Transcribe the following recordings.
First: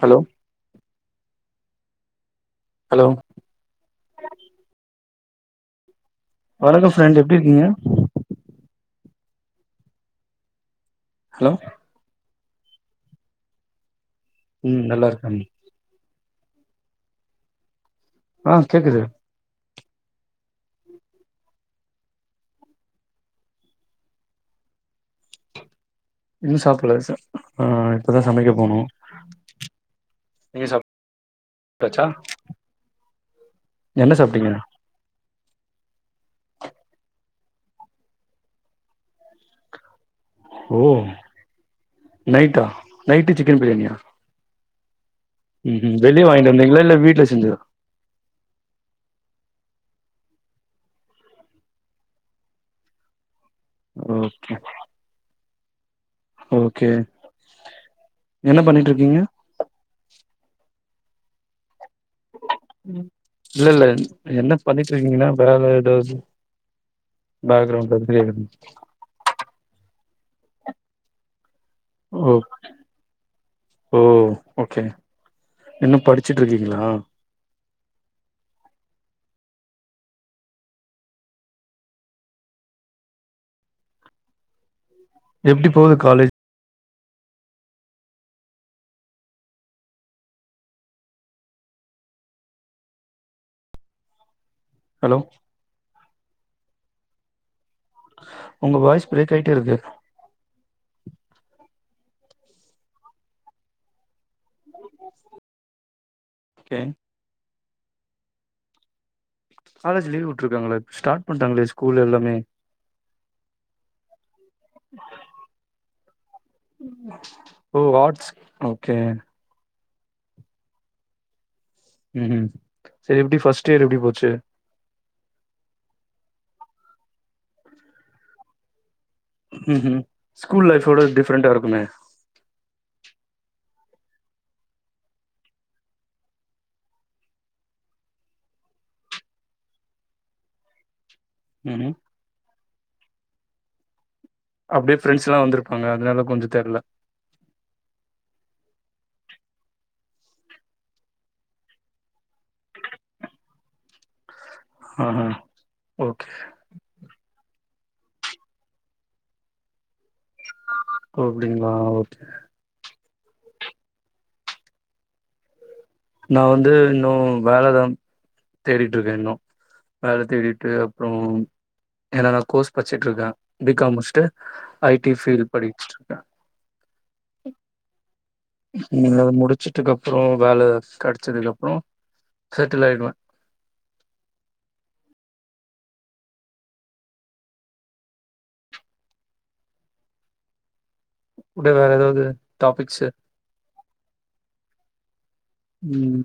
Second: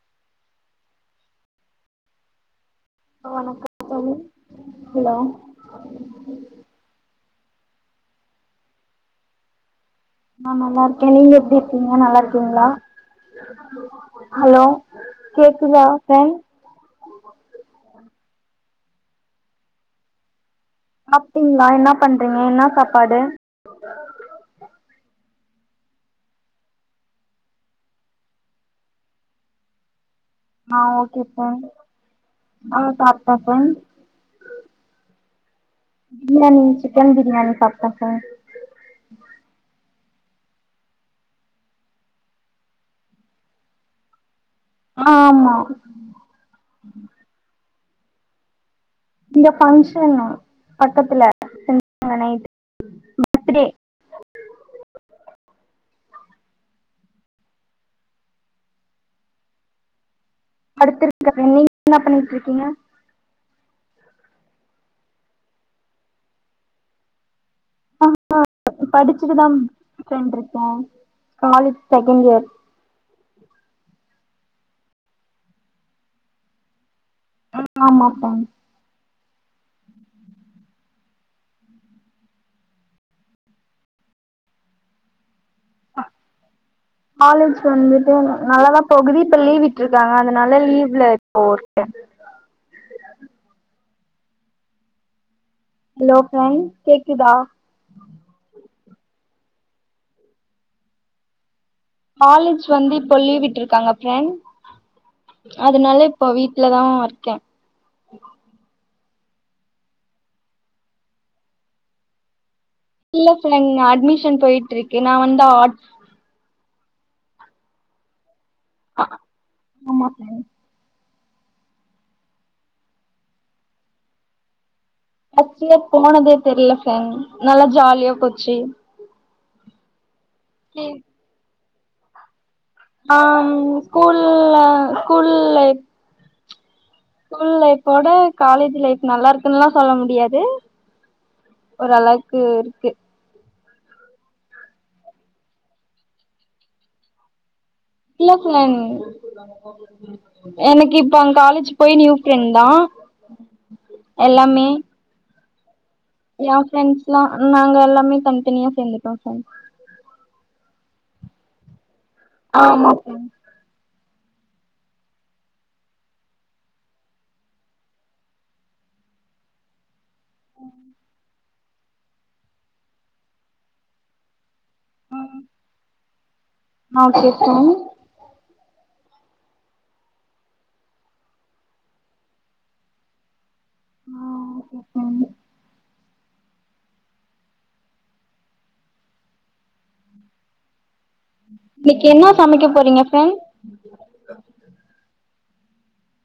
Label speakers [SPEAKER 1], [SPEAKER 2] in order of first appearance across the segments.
[SPEAKER 1] Hello hello
[SPEAKER 2] அ வணக்கம் தோழி ஹலோ
[SPEAKER 1] எப்டிருக்கீங்க
[SPEAKER 2] நா நல்லா இருக் நீங்க
[SPEAKER 1] ஹலோ
[SPEAKER 2] எப்படி இருப்பீங்க நல்லா இருக் இருங்களா ஹலோ
[SPEAKER 1] ம் நல்லா இருக்கேன்
[SPEAKER 2] கேக்குதா தோழி
[SPEAKER 1] ஆ கேக்குது
[SPEAKER 2] சாப்பிட்டீங்களா என்ன பண்றீங்க என்ன சாப்பாடு
[SPEAKER 1] இன்னு சாப்பிடல ச ஆ இப்பதா சமைக்க போனும்
[SPEAKER 2] ஆ ஓகே சார் அ சாப்டே சார்
[SPEAKER 1] என்ன சாப்ட்டீங்க
[SPEAKER 2] பிரியாணி சிக்கன் பிரியாணி சாப்டே சார்
[SPEAKER 1] ஓ நைட்டா நைட்டு சிக்கன் பிரியாணியா
[SPEAKER 2] ஆ ஆமா
[SPEAKER 1] ம் ம் வெளிய வாங்கிட்டு வந்தீங்களா இல்ல வீட்டுல செஞ்ச
[SPEAKER 2] இங்க பங்க்ஷனு பக்கத்துல நைட் பர்த்டே
[SPEAKER 1] ஓகே ஓகே என்ன பண்ணிட்டு இருக்கீங்க
[SPEAKER 2] படுத்துருக்க நீ என்ன பண்ணிட்ருக்கீங்க?
[SPEAKER 1] இல்லெல்ல என்ன பண்ணிட்ருக்கீங்கனா வேல எதாவுது
[SPEAKER 2] [inaudible] படுச்சுட்டுதா உக்கான்ருக்கே காலேஜ் செகண்ட்
[SPEAKER 1] ஓ
[SPEAKER 2] இயர்
[SPEAKER 1] ஓ ஓகே இன்னு படுச்சுட்ருக்கீங்களா?
[SPEAKER 2] ஆமாமாப்பா
[SPEAKER 1] எப்டி போது காலேஜ்?
[SPEAKER 2] காலேஜ் வந்துட்டு நல்லாதா போகுது இப்ப லீவ் விட்ருக்காங்க அதுனால லீவ்ல [inaudible]
[SPEAKER 1] ஹலோ
[SPEAKER 2] ஹலோ ஃப்ரெண்ட் கேக்குதா?
[SPEAKER 1] ஒங்க வாய்ஸ் பிரேக் ஆயிட்டே இருக்கு
[SPEAKER 2] காலேஜ் வந்து இப்ப லீவ்‌ விட்ருக்காங்க ஃப்ரெண்ட் அதுனால இப்ப வீட்லதா
[SPEAKER 1] ஓகே
[SPEAKER 2] இருக்கே [unintelligible]
[SPEAKER 1] காலேஜ் லீவ் வுட்ருக்காங்களா ஸ்டார்ட் பண்டாங்களே ஸ்கூல் எல்லாமே
[SPEAKER 2] இல்ல [unintelligible] ந அட்மிஷன் போயிட்ருக்கு நா வந்து ஆர்ட்
[SPEAKER 1] ஓ ஆர்ட்ஸ் ஓகே
[SPEAKER 2] ஆமா ஃப்ரெண்ட்
[SPEAKER 1] ம்ஹும் செரி எப்டி ஃபர்ஸ்ட் இயர் எப்டி போச்சு?
[SPEAKER 2] ஆச்சுவலா போனதே தெரில ஃப்ரெண்ட் நல்லா ஜாலியா போச்சு
[SPEAKER 1] ம்ஹும் ஸ்கூல் லைஃபோட டிஃப்ரண்டா இருக்குமே
[SPEAKER 2] ஆம் ஸ்கூல்ல ஸ்கூல் லை ஸ்கூல் லைஃபோட காலேஜு லைஃப் நல்லா இருக்குன்லா சொல்ல முடியாது
[SPEAKER 1] ம் ம்
[SPEAKER 2] ஓரளக்கு இரு க்கு
[SPEAKER 1] அப்டியே ஃப்ரெண்ட்ஸ்லா வந்துருப்பாங்க அதுனால கொஞ்ச தெர்ல
[SPEAKER 2] இல்ல ஃப்ரெண்ட் எனக்கு இப்ப அங் காலேஜு போய் நியூ ஃப்ரெண்ட் தா எல்லாமே
[SPEAKER 1] ஆஹா
[SPEAKER 2] ஏ ஃப்ரண்ட்ஸ்லா நாங்க எல்லாமே தனித்தனியா சேந்துட்டோ ஃப்ரெண்ட்
[SPEAKER 1] ஓ அப்டிங்ளா ஓ
[SPEAKER 2] ம்
[SPEAKER 1] நா வந்து இன்னு வேலதா தேடிட்ருக்கே இன்னு வேல தேடிட்டு அப்றோ ஏனா நா கோர்ஸ் பச்சுட்ருக்கே பி காம் முச்சுட்டு ஐ டி ஃபீல் படிச்சுட்ருக்கே
[SPEAKER 2] [unintelligible]
[SPEAKER 1] உது முடிச்சுட்டுக்கு அப்றோ வேல கடைச்சதுக்கு அப்புறோ சட்டில் ஆயிடுவே
[SPEAKER 2] [unintelligible]
[SPEAKER 1] கூட வேற
[SPEAKER 2] இன்னைக்கு
[SPEAKER 1] எதாவது
[SPEAKER 2] என்ன சமைக்க போறீங்க
[SPEAKER 1] டாபிக்ஸு
[SPEAKER 2] ஃப்ரெண்
[SPEAKER 1] ம்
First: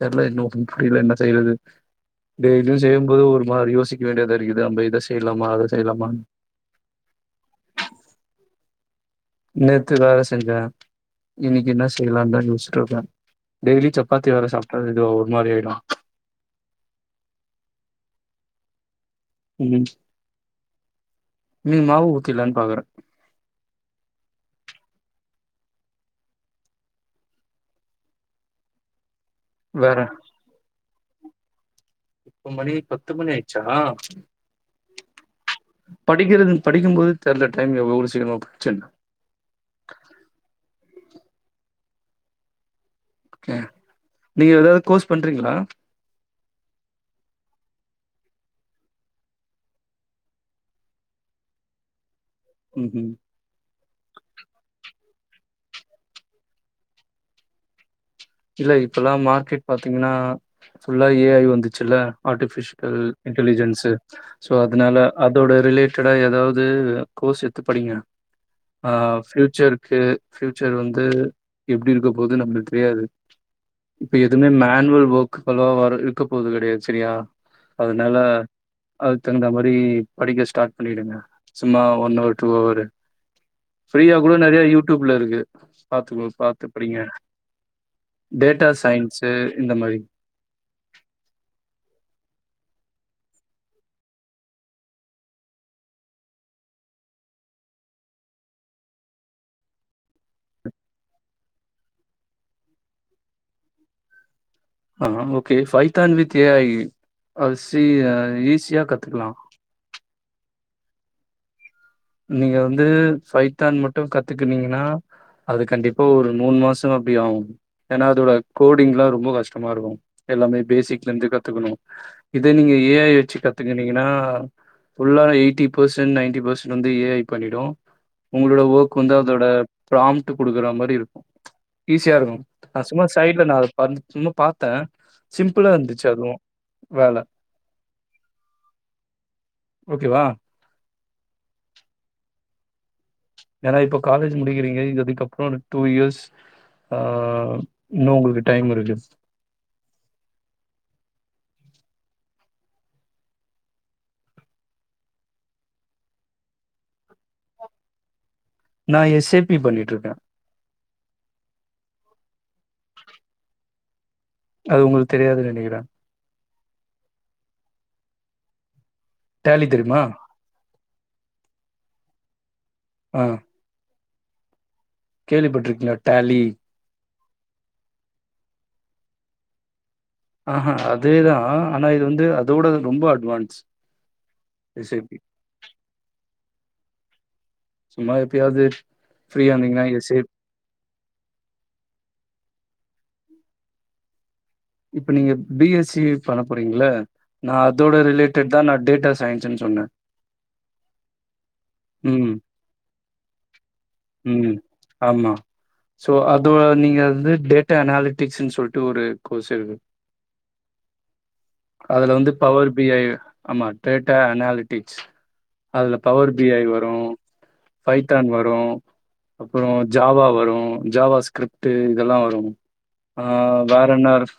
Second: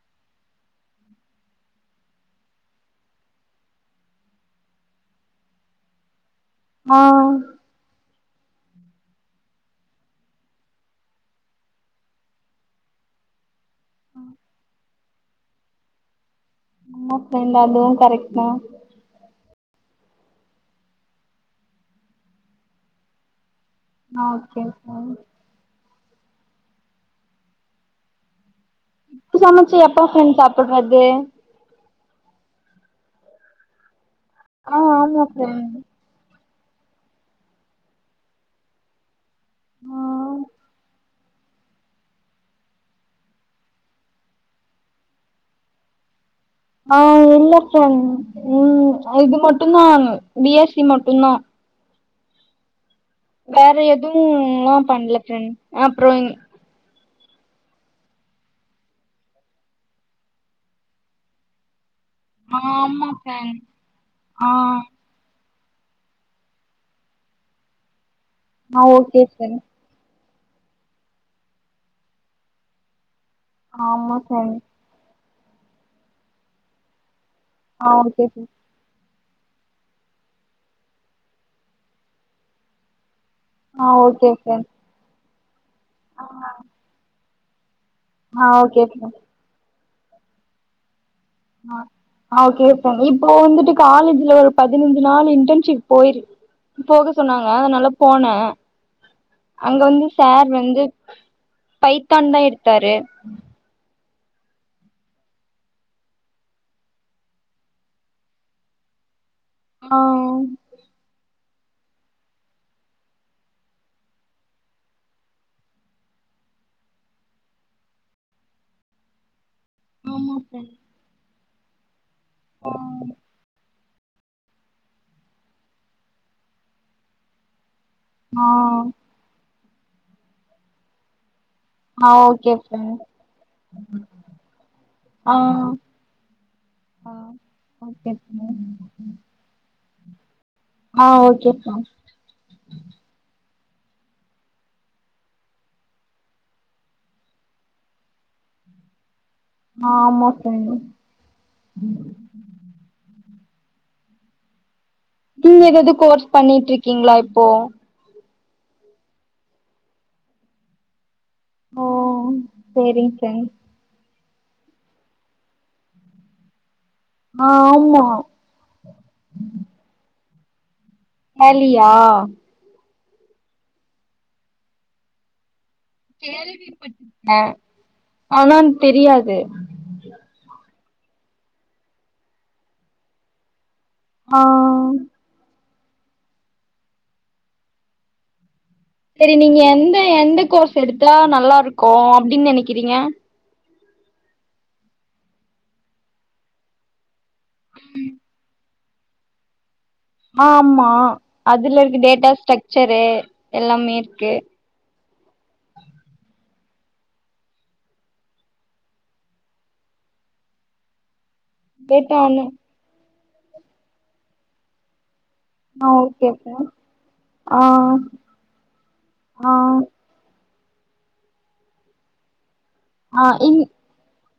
[SPEAKER 1] தெரியல இன்னு புரியல என்ன செய்யறது டெய்லியு செய்யும்போது ஒரு மாரி யோசிக்க வேண்டியது இருக்குது நம்ம இத செய்யலாமா அத செய்யலாமா
[SPEAKER 2] ஆ
[SPEAKER 1] நேத்து வேல செஞ்சே இன்னைக்கு என்ன செய்யலாம்தா யோச்ட்டு இருக்கே டெய்லி சப்பாதி வேற சாப்புட்ட இது ஒரு மாரி ஆயிடு
[SPEAKER 2] [unintelligible] கரெக்ட் தா
[SPEAKER 1] ம் ம் மாவு ஊத்திலான்னு பாக்குறே
[SPEAKER 2] நா ஓகே ஃப்போ இப்ப சமைச்சு
[SPEAKER 1] வேற
[SPEAKER 2] எப்பா ஃப்ரெண்ட் சாப்புறது
[SPEAKER 1] இப்ப மணி பத்து மணி ஆயிச்சா
[SPEAKER 2] ஆ ஆமா ஃப்ரெ
[SPEAKER 1] படிக்கும்போது தெர்யல டைம் எவ்வளோ சிக்கிரமா போச்சினு
[SPEAKER 2] ஆ
[SPEAKER 1] க நீங்க ஏதாவது கோஸ் பண்றீங்களா
[SPEAKER 2] ஆ இல்லப்பா ம் இது மட்டும்தா பிஎஸ்சி மட்டும்தா
[SPEAKER 1] ம் ம்
[SPEAKER 2] வேற எதுவும்ல்லா பண்ல ப்ரெண்ட் அப்புறோ ம்
[SPEAKER 1] இல்ல இப்பல்லாம் மார்க்கெட் பாத்தீங்கன்னா ஃபுல்லா ஏஐ வந்துச்சுல்ல ஆர்டிபிஷிகள்
[SPEAKER 2] ஆமா ஃப்ரெண்ட்
[SPEAKER 1] இன்டலிஜென்ஸ்
[SPEAKER 2] ஆ
[SPEAKER 1] சோ அதனால அதோட ரிலேட்டடா ஏதாவது கோர்ஸ் எடுத்து படிங்க
[SPEAKER 2] ஆ
[SPEAKER 1] அ
[SPEAKER 2] ஓகே ஃப்ரெண்ட்
[SPEAKER 1] ஃபியுச்சர்க்கு ஃபியூச்சர் வந்து எப்புடி இருக்க போது நம்மளுக்கு தெரியாது இப்ப
[SPEAKER 2] ஆமா
[SPEAKER 1] எதுவுமே
[SPEAKER 2] ஃப்ரெண்ட்
[SPEAKER 1] மேன்வல் ஓர்க் கலோ வா இருக்க போறது கெடையாது செரியா
[SPEAKER 2] ஆ
[SPEAKER 1] அதனால
[SPEAKER 2] ஓகே ஃப்ரெண்ட்
[SPEAKER 1] அதுக்கு தகுந்த மாரி படிக்க ஸ்டார்ட் பண்ணிடுங்க சும்மா ஒன் வர் டூ ஆவரு
[SPEAKER 2] ஆ
[SPEAKER 1] ஃப்ரீயா
[SPEAKER 2] ஓகே
[SPEAKER 1] கூட நெறைய
[SPEAKER 2] ஃப்ரெண்ட்
[SPEAKER 1] யூடியூப்ல இருக்கு [inaudible] பாத்துக்கோ பாத்துப்படிங்க
[SPEAKER 2] ஆ
[SPEAKER 1] டேட்டா
[SPEAKER 2] ஓகே ஃப்ரெண்ட்
[SPEAKER 1] சயின்ஸ் இந்த மாரி
[SPEAKER 2] ஆ ஆ ஓகே இப்போ வந்துட்டு காலேஜ்ல ஒரு பதினஞ்சு நாள் இன்டன்ஷிப் போயிரு போக சொன்னாங்க அதனால போனே அங்க வந்து சேர் வந்து பைத்தான்தா எடுத்தாரு
[SPEAKER 1] ஆ okay Python with A I ஈஸியா கத்துக்கலா
[SPEAKER 2] ஆ
[SPEAKER 1] நீங்க வந்து பைத்தான் மட்டு கத்துக்ககனீங்கன்னா அது கண்டிப்பா ஒரு மூணு மாசம் அப்பிடி ஆகும் ஏன்னா அதோட கோடிங்ல்லா ரொம்ப கஷ் டமாருக்கு
[SPEAKER 2] ஆமா
[SPEAKER 1] எல்லாமே
[SPEAKER 2] ஃப்ரெண்ட்
[SPEAKER 1] பேசிக்ல இந்து க கத்துக்கணு இத நீங்க ஏ ஐ வச்சு கத்து என்னங்னா ஃபுல்லா எயிட்டி பெர்சன்ட் நைன்டி பெர்சன்ட் வந்து ஏ ஐ பண்ணிடு
[SPEAKER 2] ஆ
[SPEAKER 1] ஒங்களோட ஓர்க் வந்து அதோட ப்ராம்டு குடுக்ற மாரி இருக்கு
[SPEAKER 2] ஆ
[SPEAKER 1] ஈஸியா இருக்கு
[SPEAKER 2] ஓகே
[SPEAKER 1] நா
[SPEAKER 2] ஃப்ரெண்ட்
[SPEAKER 1] சும்மா சைட்ல நா சும்மா பாத்தே
[SPEAKER 2] ஆ
[SPEAKER 1] சிம்ளா இருந்துச்சு அதுவு
[SPEAKER 2] ஆ
[SPEAKER 1] வேல
[SPEAKER 2] ஓகே ஃப்ரெண்ட்
[SPEAKER 1] ஓகேவா
[SPEAKER 2] ஆ ஓகேப்பா
[SPEAKER 1] ஏனா இப்ப காலேஜ் முடிக்கிறீங்க இதுக்கப்ற டூ இயர்ஸ் ஆ இன்னு உங்களுக்கு டை இருக்குது
[SPEAKER 2] ஆ ஆமா தோழி நீங்க எதாவது கோர்ஸ் பண்ணிட்டு இருக்கீங்ளா இப்போ
[SPEAKER 1] நா எஸ் ஏ பி பண்ணிட்டு இருக்கே
[SPEAKER 2] ஓ செரிங்க செரி
[SPEAKER 1] அது உங்களுக்கு தெரியாதுனு நெனக்கிறே
[SPEAKER 2] ஆ ஆமா
[SPEAKER 1] ட்டாலி தெரிமா
[SPEAKER 2] ட்டாலியா
[SPEAKER 1] ஆ கேள்விப்பட்ருக்கே
[SPEAKER 2] கேள்வி பட் ஆ ஆனா தெரியாது
[SPEAKER 1] ஆக அதேதா ஆனா இது வந்து அதோட ரொம்ப அட்வான்ஸ்
[SPEAKER 2] ஆ
[SPEAKER 1] எ சே பி சும்மா எப்பயாது
[SPEAKER 2] சரி நீங்க எந்த எந்த கோர்ஸ் எடுத்தா நல்லா இருக்கோ அப்டி நினக்கி க்கிறீங்ளா
[SPEAKER 1] இப்ப நீங்க பி எஸ்சி பண்ண போறீங்ள நா அதோட ரிலேட்டட் தா டேட்டா சயின்ஸ்ன்னு சொன்னே
[SPEAKER 2] ஆமா அதுல இருக்கு டேட்டா
[SPEAKER 1] ம்
[SPEAKER 2] ஸ்ட்ரக்சரு எல்லாமே இருக்கு
[SPEAKER 1] ம் ஆமா சோ அதோட நீங்க வந்து டேட்டா அனாலிட்டிக்ஸ்னு சொல்ட்டு ஒரு கோர்ஸ் எடு அதுல
[SPEAKER 2] டேட்டா
[SPEAKER 1] வந்து
[SPEAKER 2] ஒன்னு
[SPEAKER 1] பவர் பி ஐ ஆமா டேட்டா அனாலிட்டிக்ஸ்
[SPEAKER 2] ஆ
[SPEAKER 1] அதுல
[SPEAKER 2] okay
[SPEAKER 1] power B I
[SPEAKER 2] friend
[SPEAKER 1] வரூ
[SPEAKER 2] ஆ
[SPEAKER 1] பைத்தான் வரூ
[SPEAKER 2] ஆ
[SPEAKER 1] அப்றோ ஜாவா வரூ ஜாவா ஸ்கிரிப்டு இதெல்லா வரு
[SPEAKER 2] ஆ இன்
[SPEAKER 1] ஆங்... வேரென்ன பஸ்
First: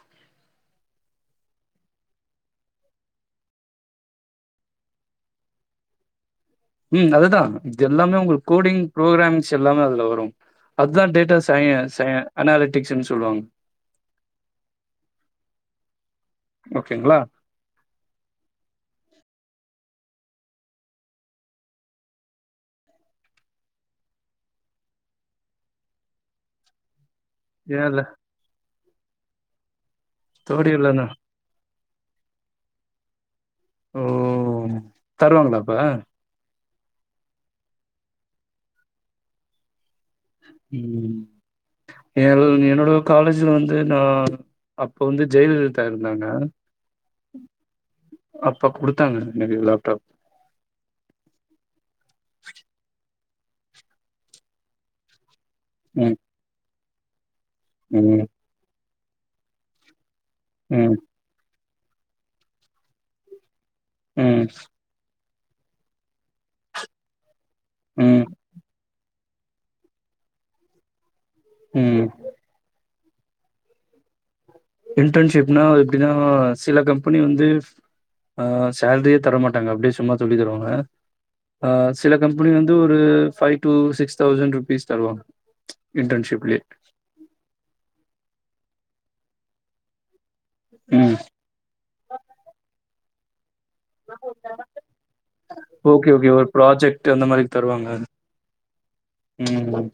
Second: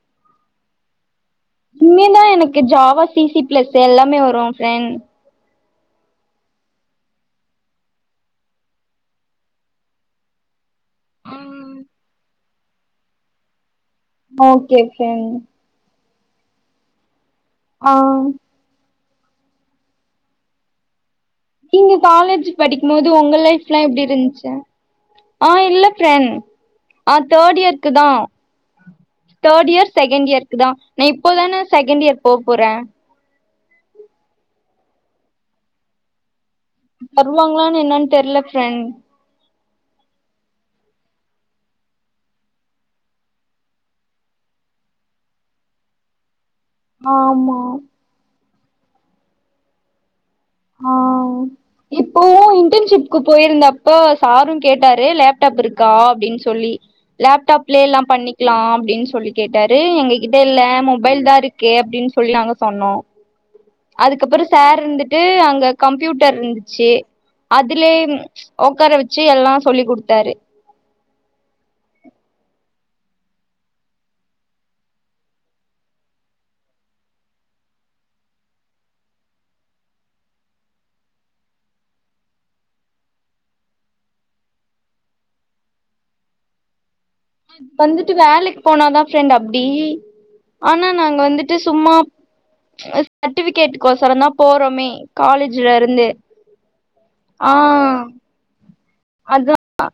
[SPEAKER 2] இனிமேதா எனக்கு ஜாவா சிசி ப்ளஸ் எல்லாமே வரூ ஃப்ரெண்ட்
[SPEAKER 1] ம் அதுதா இது எல்லாமே உங்களுக் கோடிங் ப்ரோக்ராம்ஸ் எல்லாமே அதுல வரூ அதுதா
[SPEAKER 2] ஆ
[SPEAKER 1] டேட்டா சைஅ சைஅ அனாலிட்டிக்ஸ்ன்னு சொல்லுவாங்க
[SPEAKER 2] ஓகே ஓகே அண்
[SPEAKER 1] ஓகேங்களா
[SPEAKER 2] ஆ நீங்க காலேஜ் படிக்கும் போது உங்க லைஃப்ல்லா எப்டி இருந்துச்சு ஆ இல்ல ஃப்ரண்ட் ஆ தேர்ட்
[SPEAKER 1] ஏ
[SPEAKER 2] இயர்க்கு
[SPEAKER 1] இல்ல
[SPEAKER 2] தா தேர்ட் இயர் செகண்ட் இயருக்கு தா
[SPEAKER 1] தேர்ட்
[SPEAKER 2] ந
[SPEAKER 1] இயர்லனா
[SPEAKER 2] இப்போதானே செகண்ட் இயர் போ போறே
[SPEAKER 1] தருவாங்களாப்ப
[SPEAKER 2] வருவாங்களான்னு என்னன்னு தெர்ல ஃப்ரெண்ட்
[SPEAKER 1] ம் என் என்னோட காலேஜ்ல வந்து நா அப்ப வந்து ஜெயலலிதா இருந்தாங்க
[SPEAKER 2] ஆமா
[SPEAKER 1] அப்ப கொடுத்தாங்க எனக்கு லேப்டாப்
[SPEAKER 2] ஆ இப்பவு இன்டன்ஷிப் க்கு போயிருந்தப்ப சாரு கேட்டாரு லேப் பட்டப்புருக்கா அப்டின்னு சொல்லி லேப்டாப்லயே ல்லா
[SPEAKER 1] ம்
[SPEAKER 2] பண்ணிக்கலா அப்டின்னு சொ சொல்லி கேட்டாரு எங்க இது இல்ல
[SPEAKER 1] ம்
[SPEAKER 2] மொபைல் தாருக் கே அப்டின் சொல்லி நாங்க சொன்னோ அதுக்கப்புறொ
[SPEAKER 1] ம்
[SPEAKER 2] சார்ருந்துட்டு ட்டு அங்க கம்ப்யூட்டர் இருந்துச்சு அதுலே
[SPEAKER 1] ம்
[SPEAKER 2] ஒக்கார வச் ச்சு எல்லா சொல்லி கொடுத்தாரு
[SPEAKER 1] ம் இன்டர்ன்ஷிப்னா எப்டினா சில கம்பெனி வந்து ஆ சேலரியே தரமாட்டாங்க அப்டியே சும்மா சொல்லி தருவாங்க ஆ சில கம்பெனி வந்து ஒரு five to six thousand rupees தருவாங்க இன்டர்ன்ஷிப்லே
[SPEAKER 2] வந்துட்டு வேலைக்கு போனாதா ஃப்ரெண்ட் அப்டி ஆனா
[SPEAKER 1] ம்
[SPEAKER 2] நாங்க வந்துட்டு சும்மா சட்ஃபிகேட் கோசரோ தா போறோமே காலேஜ்லருந்து
[SPEAKER 1] ஓகே ஓகே ஒரு ப்ராஜெக்ட் அந்த மாரி
[SPEAKER 2] ஆ
[SPEAKER 1] தருவாங்க
[SPEAKER 2] அதா
[SPEAKER 1] ம்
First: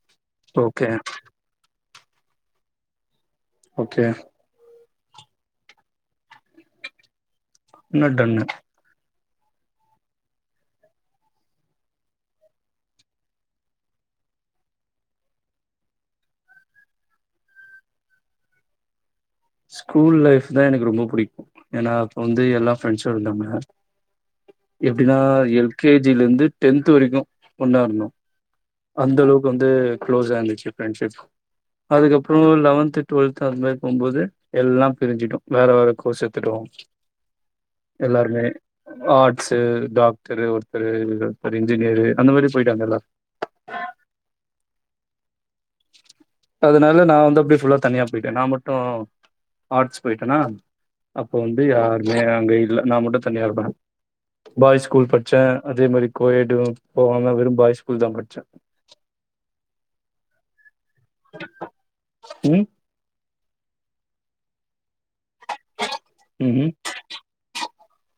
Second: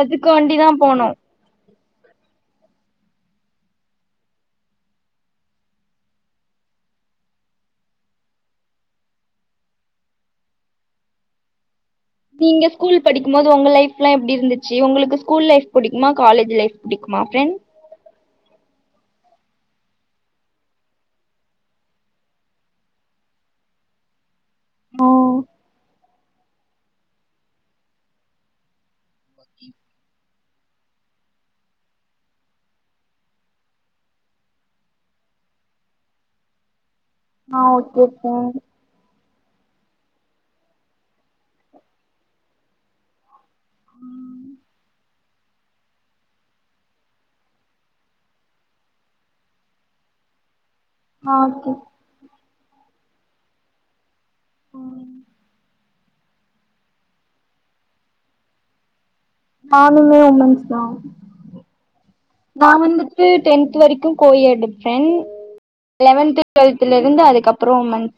[SPEAKER 2] அதுக்குகாண்டி தா
[SPEAKER 1] ஓகே
[SPEAKER 2] போனோ
[SPEAKER 1] ஓகே ன்னடன்னு
[SPEAKER 2] நீங்க ஸ்கூல் படிக்கு போது உங்க லைஃப்ல்லா எப்டி இருந்துச்சு உங்களுக்கு ஸ்கூல் லைஃப் புடிக்குமா காலேஜ் லைஃப் படிக்குமா ஃப்ரெண்ட்
[SPEAKER 1] ஸ்கூல் லைஃப் தா எனக்கு ரொம்ப பிடிக்கு ஏன்னா அப்ப வந்து எல்லா ஃப்ரெண்ட்ஸு இருந்தாங்க
[SPEAKER 2] ஆ
[SPEAKER 1] எப்டினா எல் கே ஜிலேந்து டென்த் வரைக்கு ஒன்னா இருந்தொ அந்த அளவுக்கு வந்து கு்ளோஸ் ஆ இருந்துச்சு ஃப்ரெண்ட் ஷிப் அதுக்கப்புறோ லெவன்து டுவெல்த் அந்த மாரி போம்போது எல்லா பிரிஞ்சட்டொ வேற வேற கோர்ஸ் எத்துட்டோ
[SPEAKER 2] ஆ ஓகே ப்போனு
[SPEAKER 1] ச டாக்டரு ஒருத்தரு ஒருத்தரு இன்ஜினியரு அந்த மாரி போயிட்டாங்க எல்லாரு அதனால நா வந்து அப்டி ஃபுல்லா தனியா போயிட்டே நா மட்டு ஆர்ட்ஸ் போயிட்டனா அப்ப
[SPEAKER 2] ஆ
[SPEAKER 1] வந்து
[SPEAKER 2] ஓகே
[SPEAKER 1] யாருமே அங்க இல் இல்ல நா மட்டு தனியா இருப்பே பாய்ஸ் ஸ்கூல் படிச்சே அதே மாரி கோயடு போவாம வெறு பாய் ஸ்கூல் தா படிச்சே
[SPEAKER 2] நானுமே எமன்சுதா
[SPEAKER 1] ம்
[SPEAKER 2] நா வந்துட்டு டென்த் வரைக்கு கோயேடு ஃப்ரெண்ட் லெவன்த்
[SPEAKER 1] ம்ஹூம்
[SPEAKER 2] டுவெல்தலருந்து அதுக்கப் ரோமன்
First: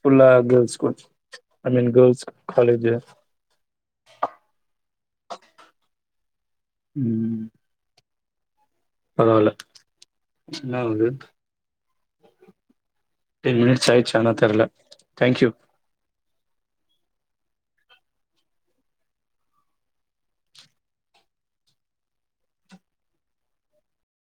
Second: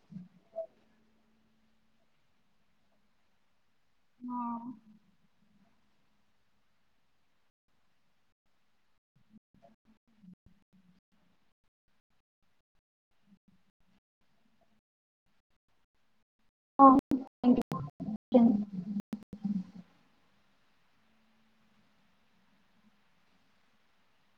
[SPEAKER 1] ஃபுல்லா கேர்ல் ஸ்கூல் அதுமரி கேர்ல்ஸ் காலேஜு
[SPEAKER 2] ஆ
[SPEAKER 1] ம் பரவால என்னாவுது டென் மினிட்ஸ் ஆச்சி அனாதெர்ல தேங்க்யூ
[SPEAKER 2] ஆ [inaudible]